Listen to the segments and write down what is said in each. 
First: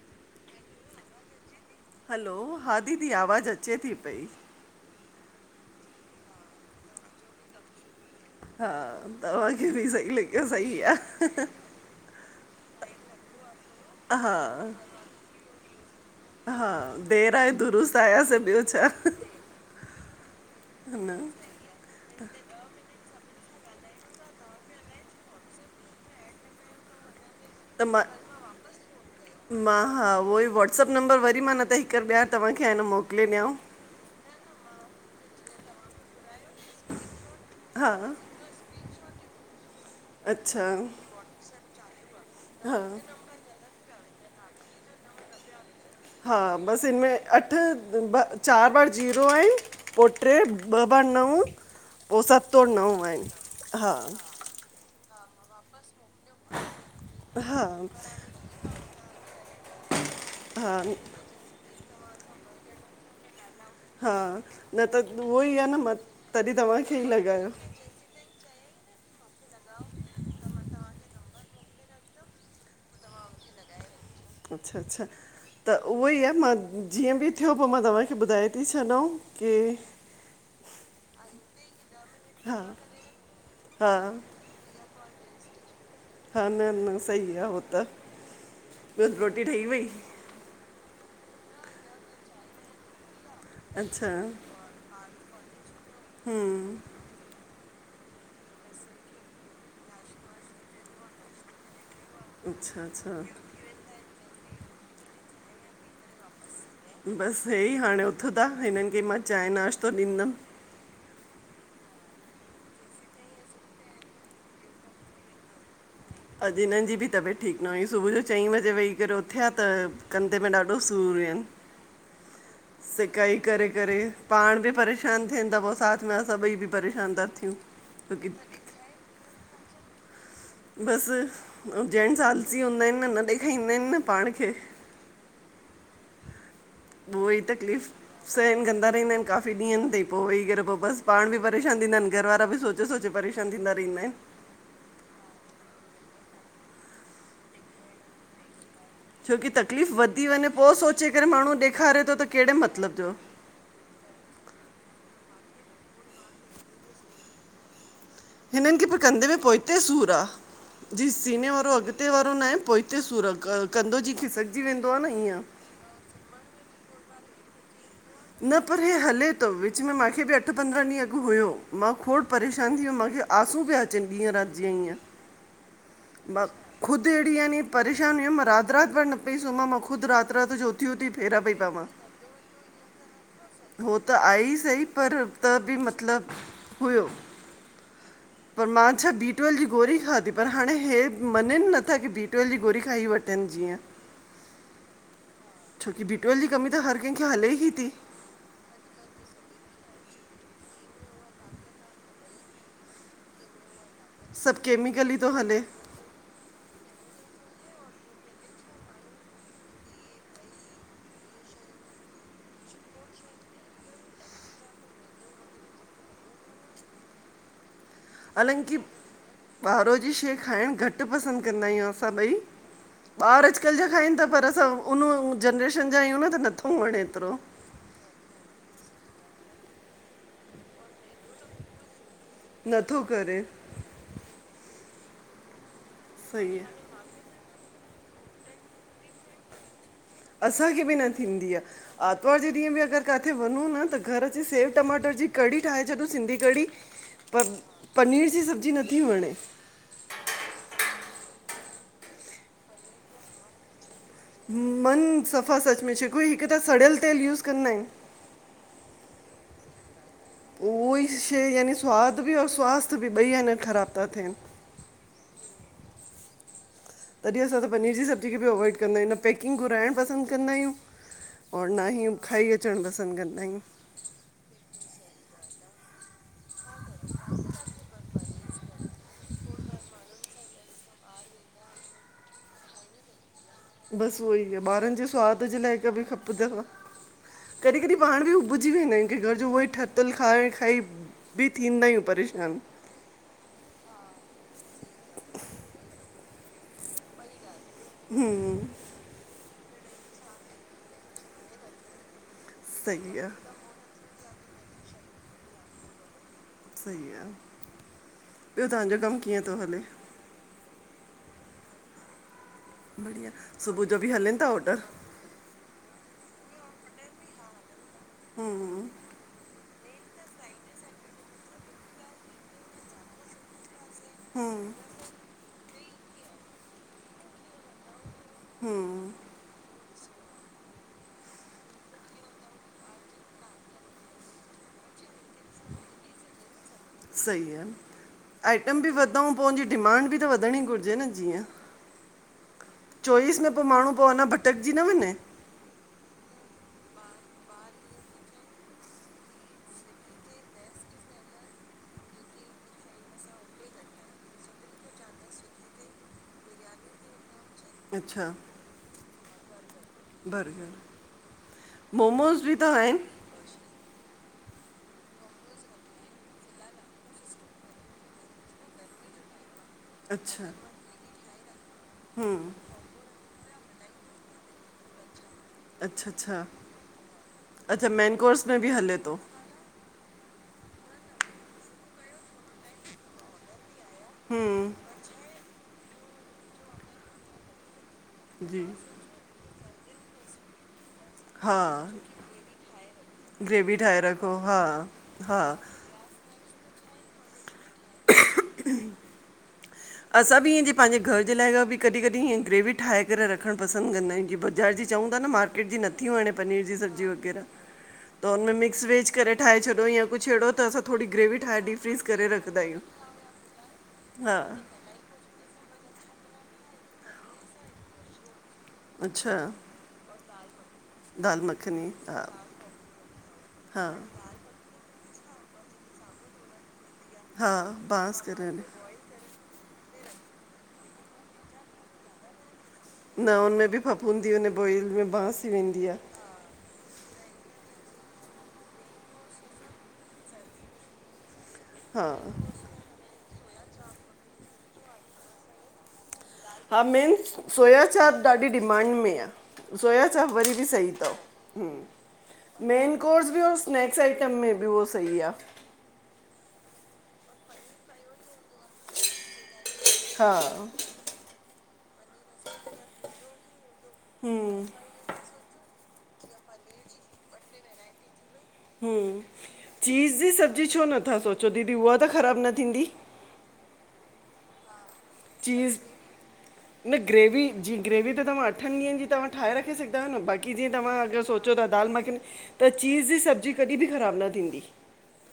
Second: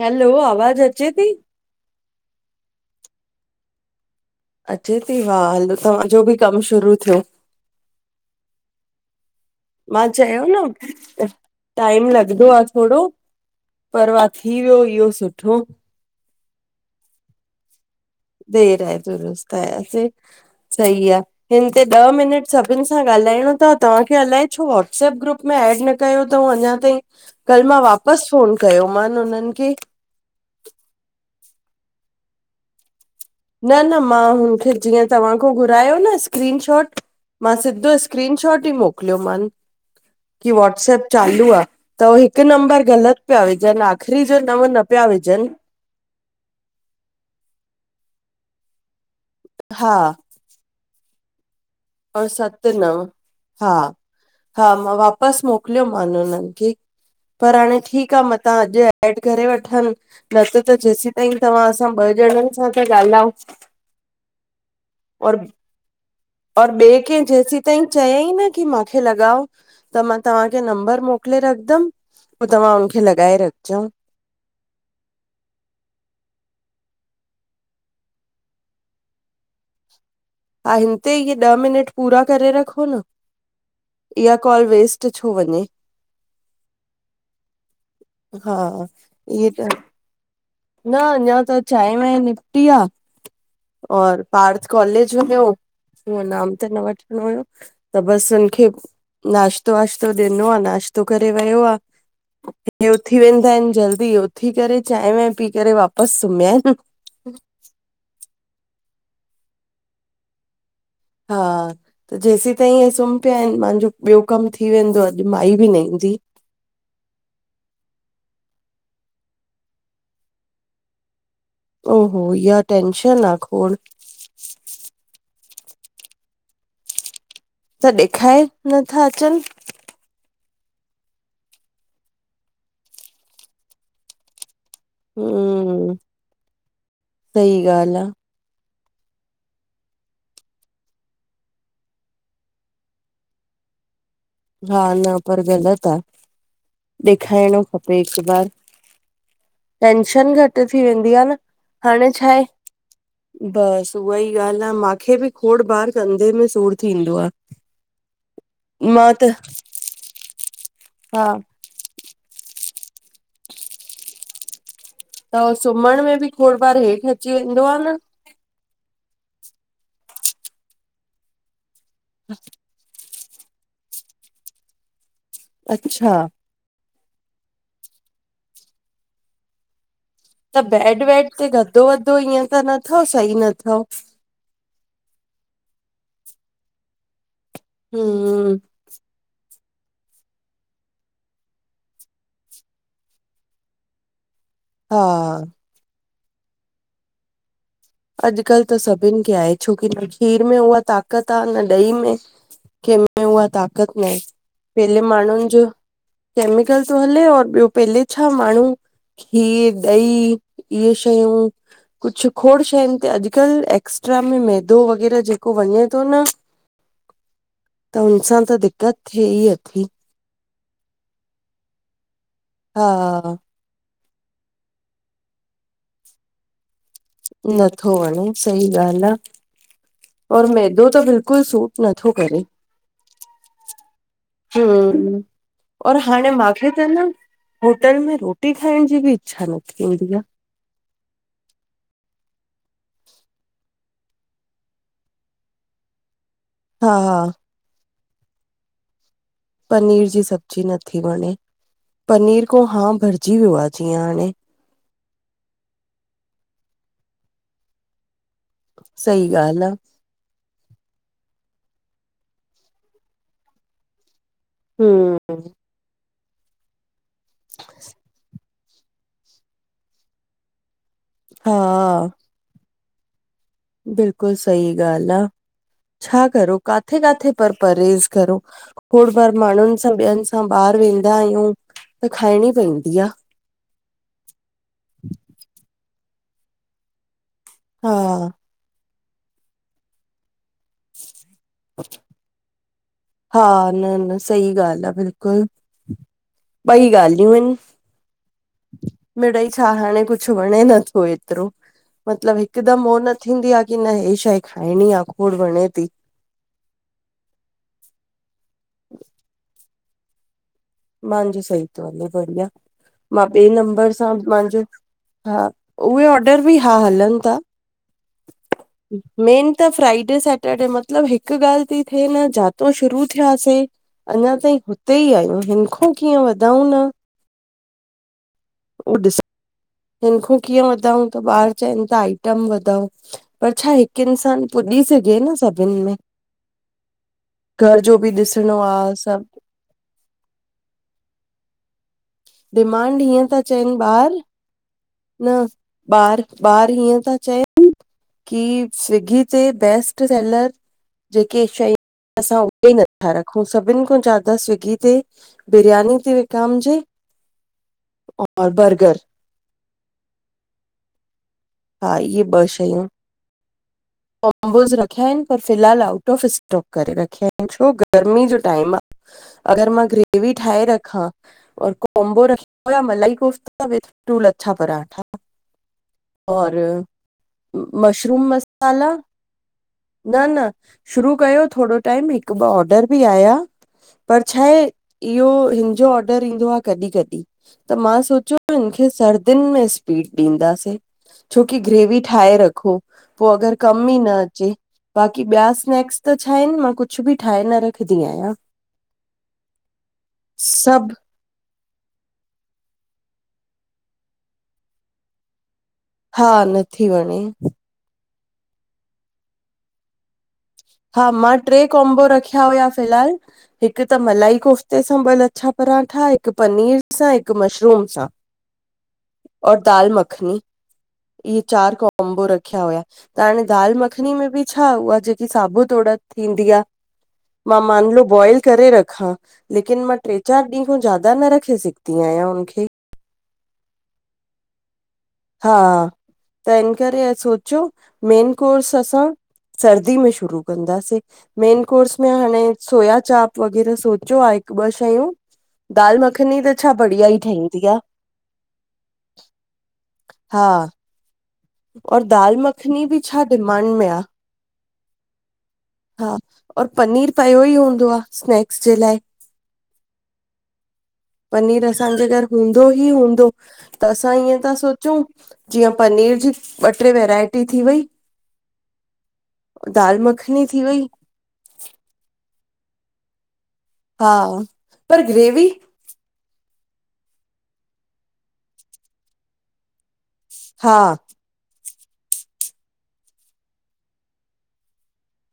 Hello आवाज अचे थी? हलो हा दीदी! आवाज़ अचे थी पई। अचे थी वाह, हलो तव्हांजो बि कम शुरू थियो। हा, तव्हांखे बि मां सही चयो लॻियो न सही आहे। टाइम लॻंदो आहे थोड़ो पर वा थी वियो इहो सुठो। हा, देर आए दुरुस्त, आयासीं ॿियो देर छा आए दुरुस्त आया से सही आहे। हिन तेे ॾह मिनट सभिननि सां ॻाल्हाइणो थव, तव्हांखे अलाए छो वाट्सप ग्रुप में एड न कयो अथऊं अञा ताईं। कल मा त मां वापस फोन कयो मान उनि खे मां हा उहो ई वाट्सअप नंबर वरी मां न त हिक ॿार तव्हांखे आहे न मोकले ॾियां। न- न, मां हुनखे जीअं तव्हां खो घुरायो न स्क्रीन शॉट! मां सिधो स्क्रीनशॉट ई मोकिलियोमांन। की अच्छा वॉट्सअप चालू आ, त उहो हिकु नम्बर ग़लत! पया विझनि आख़िरी जो नव न पया विझन। हा बसि हिन में अठ चारि बार जीरो आहिन हा पोइ टे ॿ ॿार नऊं पो और सतों सत ओर नव नऊं आहिनि, हा। हा मां वापसि मोकिलियो मान उन्हनि खे, पर हा हाणे ठीकु आ म तां अॼु एड करे वठनि न त हा त जेसी ऐं तव्हांसां ॿ ॼणनि सां ता ॻाल्हाऊं। हा न त उहो ई आ न म और ॿिए कंहिं जेसीं ताईं चयाई न की मूंखे लॻाओ त मां तव्हांखे नंबर मोक ले रखदमि पो तव्हां हुनखे लॻाए रखजो। अच्छा अच्छा त उहो ई आ मां जीअं बि थियो पो मां तव्हांखे ॿुधाए ती छॾाऊं कि हा हिन ते इहे ॾह मिनट पूरा करे हा रखो न हा इहा कॉल वेस्ट छो वञे। हा न न सही आ हो त हा ॿियो रोटी इहे ठही त वई न अञा त चांहि वाहि निपटी आ। अच्छा और पार्थ कॉलेज बि वियो, इएं नाम त न वठ त बसि हुनखे नाश्तो वाश्तो ॾिनो आ, नाश्तो करे वियो आ। अच्छा इते अच्छा उथी वेंदा आहिनि जल्दी, उथी करे चांहि वांहिं पी करे वापसि सुम्हिया आहिनि। बसि हे ई हाणे उथंदा हिननि खे मां चांहि नाश्तो ॾींदमि। हा। त जेसीं ताईं हे सुम्हीं पिया आहिनि मुंहिंजो ॿियो कमु थी वेंदो, अॼु माई बि न ईंदी। अॼु हिन्हनि जी बि तबियत ठीकु न हुई, सुबुह जो चईं बजे वेही करे उथिया त कंधे में ॾाढो सूर हुयनि। ओ हो ईहा टेंशन आ सिकाई करे खोड़। करे पाण बि परेशान थियनि ता पो साथ में असां ॿई बि परेशान ता थियूं। त ॾेखाए छोकी नथा अचनि। बसि पो जेंट्स आलसी हूंदा आहिनि न, न ॾेखाईंदाइन न पाण खे। ह्म्म उहो ई तकलीफ़ सहन कंदा रहंदा आहिनि काफ़ी ॾींहंनि ताईं पो वेही करे पो बसि पाण बि परेशान थींदा आहिनि, घर वारा बि सोच चे सोचे परेशान थींदा रहिंदा आहिनि। हा न पर ग़लति आ, ॾेखाइणो खपे हिकु बार। छो कि तकलीफ़ वधी टेंशन वञे घटि पो थी सोचे वेंदी आ करे न माण्हू ॾेखारे हाणे तो छा त आहे कहिड़े मतिलबु जो। बसि उहा ई ॻाल्हि आ, मांखे बि खोड़ बार कंधे में सूर थींदो आ। हिननि खे पो मां कंधे त में पोहिते सूर आ, जे हा सीने वारो अॻि अॻिते वारो नाहे, पोहिते सूर आ कंधो जीअं खिसकजी वेंदो आ न ईअं। त हो सुम्हण में बि खोड़ बार हेठि अची वेंदो आ न। न पर हे हले तो, विच में मांखे बि अठ पंद्रहं ॾींहं अॻु हुयो, मां खोड़ परेशान जीअं मांखे आसूं पिया अचनि ॾींहं राति जीअं हीअं। अच्छा। ख़ुदि अहिड़ी यानी परेशानी हुयमि, मां राति राति भर न पई सुम्हां मां ख़ुदि रात रात त जो उथी बेड उथी वेड फेरा ते पई पावां, गदो वदो ईअं त न अथव सही न अथव हो त आए ई सही पर त बि मतलब, हुयो। हूं पर मां छा बी ट्वेल जी गोरी खाधी, पर हाणे हे मञन नथा की बी ट्वेल जी गोरी खाई वठन, जीअं। [inaudible] हा छो कि बी ट्वेल जी कमी त, हर कंहिंखे हले ही ती। अॼकल् त सभिन खे आहे, छो कि न खीर में उहा ताकत आ न ॾही में। केंमें उहा ताक़त नाहें, सभु पेले केमिकल ई थो माण्हुन हले जो कैमिकल तो हले, और ॿियो पहले छा माण्हूं खीर, ॾही इए शयूं, कुछ खोड़ श हिते हुते अॼकल, एक्स्ट्रा में मैदो वग़ैरह जेको वञे थो न त उनसां त दिक़त थेई अथी। खाइड़ घट पसन्द कंदा आयूं असां ॿई, हा ॿार अॼकल जा खाइन ता पर असां उन जनरेशन जा आयूं न, त नथो वंणे न -थो वणे सही ॻाल आ, और मैदो त बिल्कुल सूट नथो करे। नथो करे। हूं, और हाणे सही आहे माखे त न होटल में रोटी खाएण जी बि इच्छा न थींदी आ। असांखे बि न थींदी आ। आतवार जे ॾींअ बि अगर काथे वनूं न त, घर अची सेव टमाटर जी कढ़ी ठाए छॾूं, सिंधी कढ़ी हा हा पर, पनीर जी सब्जी नथी वणे। पनीर जी सब्जी नथी वणे, पनीर कों हां भरजी वियो आ जीअं हाणे मन, सफ़ा सच में, छोकीई हिक त सड़यल तेल यूस कंदा आइन सही ॻाल आ। उओई शय यानी, स्वाद बि और स्वास्थ बि ॿई एन ख़राब ता थेन हूं तॾी असां त पनीर जी सब्जी खे बि अवॉइड कंदा आयूं, न पैकिंग घुराएण पसंद कंदा आयूं हा और ना ही, खाई अचण पसंद कंदायूं। बिल्कुल सई ॻाल आ, छा करो? काथे काथे पर, परहेज़ करो? खोड़ बार माणुन सां, ॿियन सां, ॿाहर वेंदा आयूं त खायणी पैंदी आ। बस उहोई आ, ॿारन जे स्वाद जे लाय कभी खपदो आ, कॾी कॾी हा पाण बि भुल्ॼी वेंदा आयूं, कि घर जो उहोई ठातल खाई खाई बि थींदा आयूं, परेशान। हा, न न सही ॻाल आ बिल्कुल, ॿई ॻाल्हियूं इन। हूं मिड़ई छा हाणे कुछ वणे नथो एतरो, मतलब हिकदम हो न सही आहे थींदी आ कि न, हे शय खाइणी आ खोड़ वणे ती। सही आ, ॿियो तांजो कम कीअं तो हले? मांजी सई थो हले बढ़िया, मां बढ़िया ॿे सुबुह नंबर जो सां बि हलनि था मांजो ऑडर हा, उहे ऑडर बि हा हलन ता मेन त फ्राइ डे से सैटर्ॾे मतलब हिक ॻाल्हि ती थे न, जातौं शुरू थ्यासे अञा ताईं हुते ई आयूं, हिन खो कीअं वधऊं न उह ॾिस, हिनखो कीअं वधऊं, त ॿार चएन था त आइटम वधाओ पर छा, हिक इंसान पुॼी सघे न सभ घर जो बि ॾिसणो आ सब पो उंजी डिमांड बि त वधणी घुरजे न जीअं डिमांड हीअं चोइस था न, पो चइनि माण्हू पो ॿार अञा भटकजी न वञे? ॿार, ॿार हीअं था चएन कि स्विगी ते बेस्ट सेलर जेके शयूं असां होॾे नथा रखूं, सभिन खां ज्यादा स्विगी ते बिरयानी ती विकामजे अच्छा और बर्गर बर्गर, हा इहे मोमोस बि त आएन। मोमोस रखिया आएन, पर फ़िलहाल आउट ऑफ स्टॉक करे रखिया आएन, छो गर्मी जो टाइम आ। अगर मां ग्रेवी अच्छा ठाए रखा और कोम्बो रख थोड़ा मलाई कोफ्ता विद टू लच्छा परांठा अच्छा अच्छा और, अच्छा मेन मशरूम कोर्स में बि मसाला हले थो न न शुरू कयो थोरो टाइम हिक ॿ ऑडर बि आया। पर छाहे, हम्म इयो हिनजो ऑडर ईंदो आ कॾी-कॾी त मां सोच जो जी हिनखे सर्दीन में स्पीड ॾींदासीं। छोकी हा ग्रेवी ठाहे रखो, पो अगर ग्रेवी कम ई ठाहे न रखो अचे, हा बाक़ी हा ॿिया स्नैक्स त छा आहिन मां कुछ बि ठाहे न रख असां बि इन सभु पांजे घर जे लाइ असां बि कॾी-कॾी हीअं ग्रेवी ठाहे करे रखण पसंद कंदा आयूं जीअं बाज़ार जी चऊं ता न मार्केट जी न त न थी हा वणे पनीर जी नथी सब्जी वणे वगैरहा, त उनमें मिक्सवेज करे ठाहे छॾो या कुछ ऐड़ो। त असां थोड़ी ग्रेवी ठाहे डीप फ्रीज़ करे रख या फिलहाल हिक त मलाई कोफ़्ते सां पो ॿ लच्छा परांठा हिक पनीर सां हिक मशरूम सां। अच्छा और दाल मखनी इय दाल चार मखनी हा कॉम्बो रखिया हुया त हाणे दाल हा मखनी में बि छा उहा जेकी साबुत उड़द थींदी आ, हा मां मान लो बांस बॉइल करे रखा लेकिन मां ट्रे चार ॾींहं खां ज्यादा न रखे सघंदी आयां हुनखे। न हुनमें बि फफूंदी उने बॉइल में बांस थी हा वेंदी आ। त इन करे अ सोचियो, मेन कोर्स असां सर्दी में शुरू कंदासीं मेन कोर्स हा में हाणे सोया चाप वगैर सोचो आ हिकु ॿ शयूं, दाल मखनी त छा हा बढ़िया ई मेनस ठहींदी आहे सोया चाप ॾाढी डिमांड में आ, सोया चाप हा वरी बि सही तव। और दाल हुम मखनी मेन छा कोर्स बि और डिमांड में स्नैक्स आहे आइटम में बि उहो सही आ। हा और पनीर पयो ई हूंदो आ स्नैक जे लाइ हा हम्म। पनीर असांजे घर हूंदो ही हूंदो। त असां ईअं ता सोचूं जीअं पनीर जी ॿ ट्रे वैरायटी थी वई। हम दाल चीज़ जी मखनी थी सब्जी वई छो नथा सोचो दीदी उहा त ख़राब न थींदी। हा पर ग्रेवी चीज़ न ग्रेवी जी ग्रेवी त तव्हां अठन ॾींहंनि जी तव्हां ठाहे रखे सघदा आहियो न, बाक़ी जीअं हा तव्हां अगरि सो चयो त दाल मखनी, त चीज़ जी सब्जी कॾि बि ख़राबु न थींदी।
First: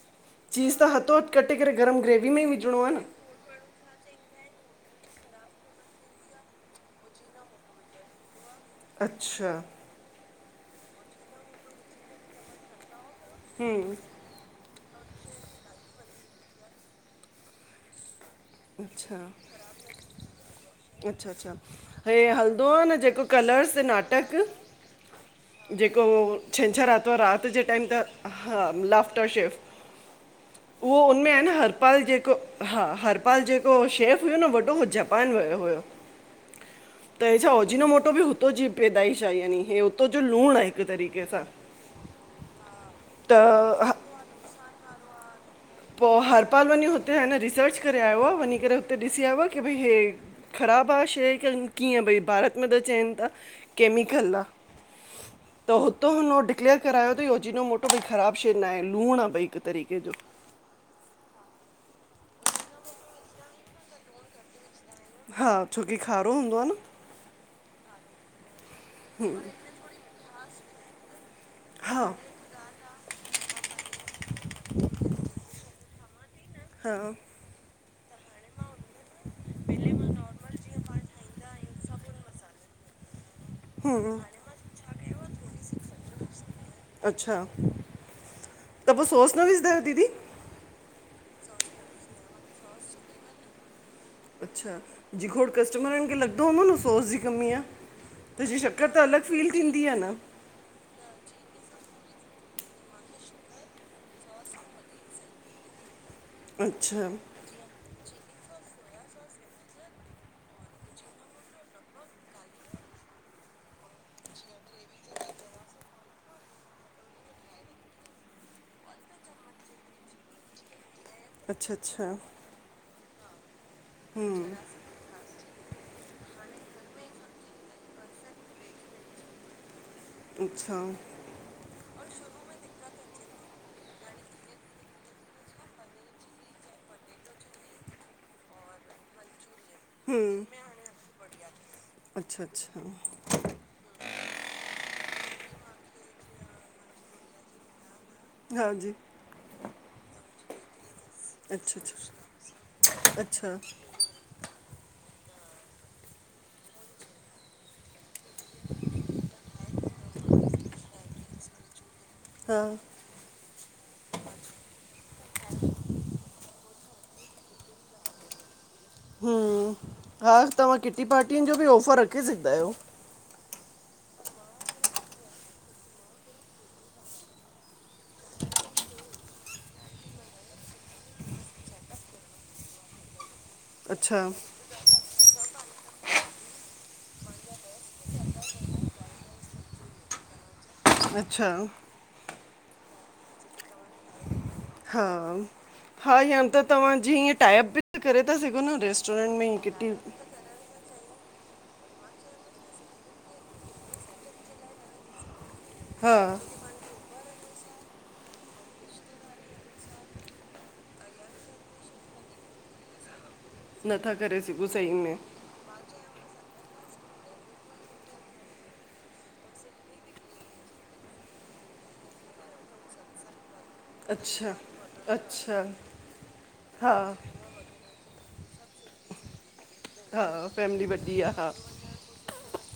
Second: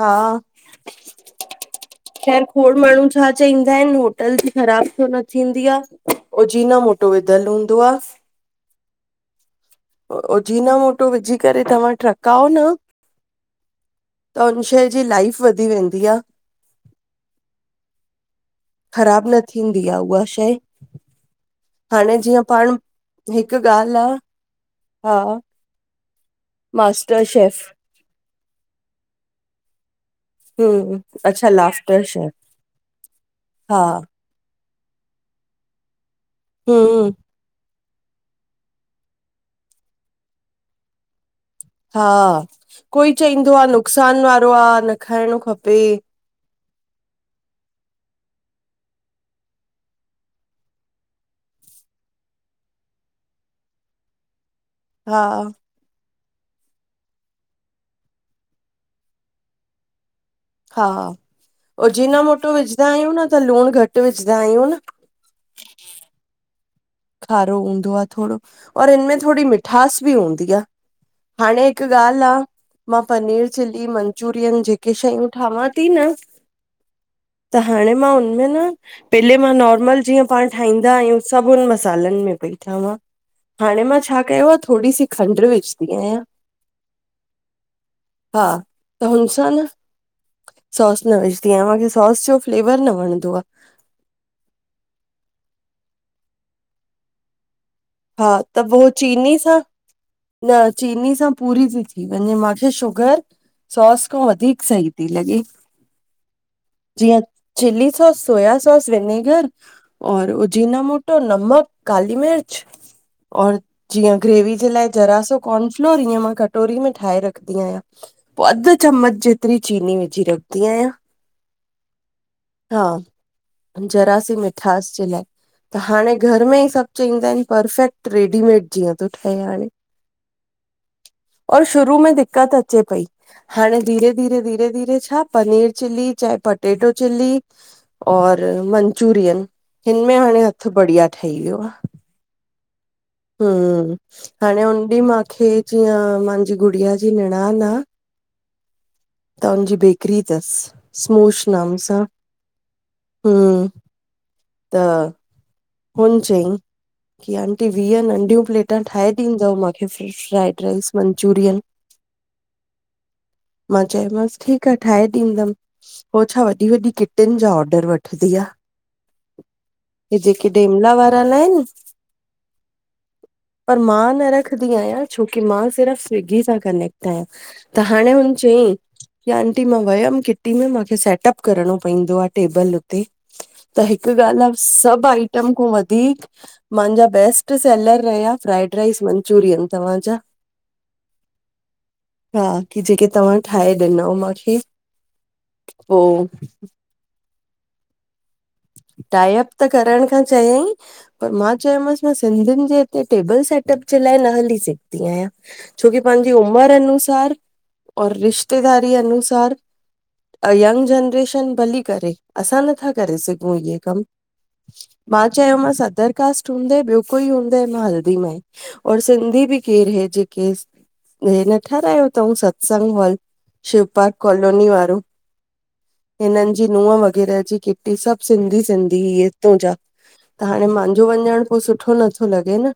हा चीज़ त हथो हथु कटे करे गरम ग्रेवी में ख़ैर ई खोड़ विझणो आ न। माण्हू छा चईंदा आहिनि होटल जी ख़राब कोन थींदी आ, ओजीना मोटो विधलु हूंदो आ। अच्छा। ओजीना मोटो विझी करे तव्हां टहिकाओ न हम्म। त हुन शइ जी लाइफ वधी वेंदी आ। अच्छा ख़राब न थींदी आ उहा शइ। अच्छा अच्छा, हाणे हेअ जीअं हलदो पाण आ न जेको हिकु कलर्स ते ॻाल्हि आ नाटक हा जेको हो, छंछरु आतवार मास्टर राति शेफ जे टाइम त हा लाफ्टर शेफ् उहो हम्म उनमें आहे अच्छा न हरपाल लाफ्टर जेको शेफ हा हरप ऐं जेको हा शेफ हुयो न वॾो उ जापान वियो हुयो। हम्म। त हे छा ओजिनोमोटो बि हुतो जी पैदाइश आहे यानी, हे हुतो जो लूणु आहे हिकु तरीक़े सां। हा, कोई त चईंदो आ ह- नुकसान वारो आहे न खाइणो खपे। पो हरपाल वञी हुते हेंने रिसर्च करे आयो आ, वञी करे हुते ॾिसी आयो आ की भई हे ख़राबु आहे शइ क कीअं भई भारत में त चवनि था केमिकल आ। हा। त हुतो उहो डिक्लेअर करायो थई हो अजीनोमोटो भई ख़राब शे ना आहे, लूण आ भई, हिक तरीक़े जो। हा, अजीनामोटो विझदा आहियूं न, त लूण घट विझदा आहियूं न। हा, छोकी खारो हूंदो हा न। खारो हूंदो आ थोङो, और हिनमें थोरी मिठास बि हूंदी आ। हाणे हिक हा ॻाल्ह आ मां पनीर चिली, मंचुरियन, जेके शयूं ठावां थी न हा। त हाणे मां हुनमें न, पेले मां नॉर्मल जीअं पाणं ठाहींदा आहियूं सभ हुनम सालन में पई ठांवां हाणे मां छा कयो आ, थोरी सी खंड्र विझदी आहियां। अचछा, हा त पो, सोस न विजदा आहियो दीदी? सॉस न विजदीआ, माखे सॉस जो फ़्लेवर न वणंदो आ। अच्छा, जे खोड़ कस्टमरन खे लॻदो हूंदो न सॉस जी कमी आ? हा त जीअ, पो शक्कर त अलग चीनी फील सां थींदी आ न। न चीनी सां पूरी ती थी वञे, माखे शुगर सॉस खों वधीक सही थी लॻे। अच्छा। जीअं chilli sauce, soya sauce, vinegar और उजीना मोटो, नमक, काली मिर्च [inaudible] और जीअं, ग्रेवी जे लाए ज़रा सो कॉर्नफ्लोर, ईअं मां कटोरी में ठायं रखदी आया। पो अध चमच जेतरी चीनी विझी रखदी आया। अच्छा अच्छा। हा जरा सी मिठास जे लाए, त हाणे घर र में सभ चईंदा आहिन परफेक्ट, रेडीमेड जीअं तो ठहे हाणे। अच्छा। और शुरू में दिक्क़त अचे पई हाणे धीरे धीरे धीरे धीरे छा, पनीर चिली, चाहे पटेटो चिली और मनचुरियन, हिनमें हाणे हथ बढ़िया ठही वियो आ। अच्छा अच्छा। हम्म। हाणे हुन ॾींहं मांखे, जीअं मांजी गुड़िया जी निणान आ हांजी। त हुंजी बेकरी तस, स्मुश नाम अच्छा सां, अच्छा अच्छा हम्म। त हुन चईं। कि आंटी वींय नंढियूं प्लेटा ठाहे ॾींदव, मांखे फ्राइड राइस मंचुरियन। हा मां चयोमांस ठीक आ, ठाहे ॾींदम। ओ छा, वॾी वॾी किटीन जा ऑडर वठदी आ। हम्म, हे हा जेके तव्हां डेमला किटी वारा न पार्टियुन, जो आहिनि बि ऑफर रखे सघदा आयो। पर मां न रखदी आयां, छोकी मां सिर्फ़ स्विगी सां कनेक्ट आयां। त हाणे हुन चयईं कि आंटी मां वयम किटी में मांखे सेटअप करणो पइंदो आ टेबल हुते त हिक अच्छा ॻाल आ, सभ आइटम खों वधीक मांजा बेस्ट सेलर रहया फ्राइड राइस मंचुरियन। तव्हांजा अच्छा। हां, कि जेके, तव्हां ठाहे ॾिनो मांखे हा, हा या त तव्हां जीअं टाॅयप बि करे ता सघो न, रेस्टोरेंट में टाइप ईय त किटी करण खां चयईं पर मां चयो मांस, मां सिंधिन जे हिते टेबल सेट अप जे लाइ न हली सघदी आयां। छो कि हा पांजी उमर अनुसार और रिश्तेदारीअ अनुसार ऐं यंग जनरेशन भली करे असां नथा करे सघूं इये कम नथा करे सघूं सही में मां चयोमांस अदर कास्ट हूंदइ ॿियो कोई हूंदइ मां हलदीमांए। और सिंधी बि केर हे जेके हे न ठारायो तऊं सत्संग हॉल शिव पार्क अच्छा कॉलोनी वारो अच्छा हिनन जी हा नुहं वग़ैरह जेकी ही सभ सिंधी सिंधी हिय हितऊं जा। हा त हाणे फैमिली मांजो वॾी आहे वञण हा पो सुठो नथो लॻे न।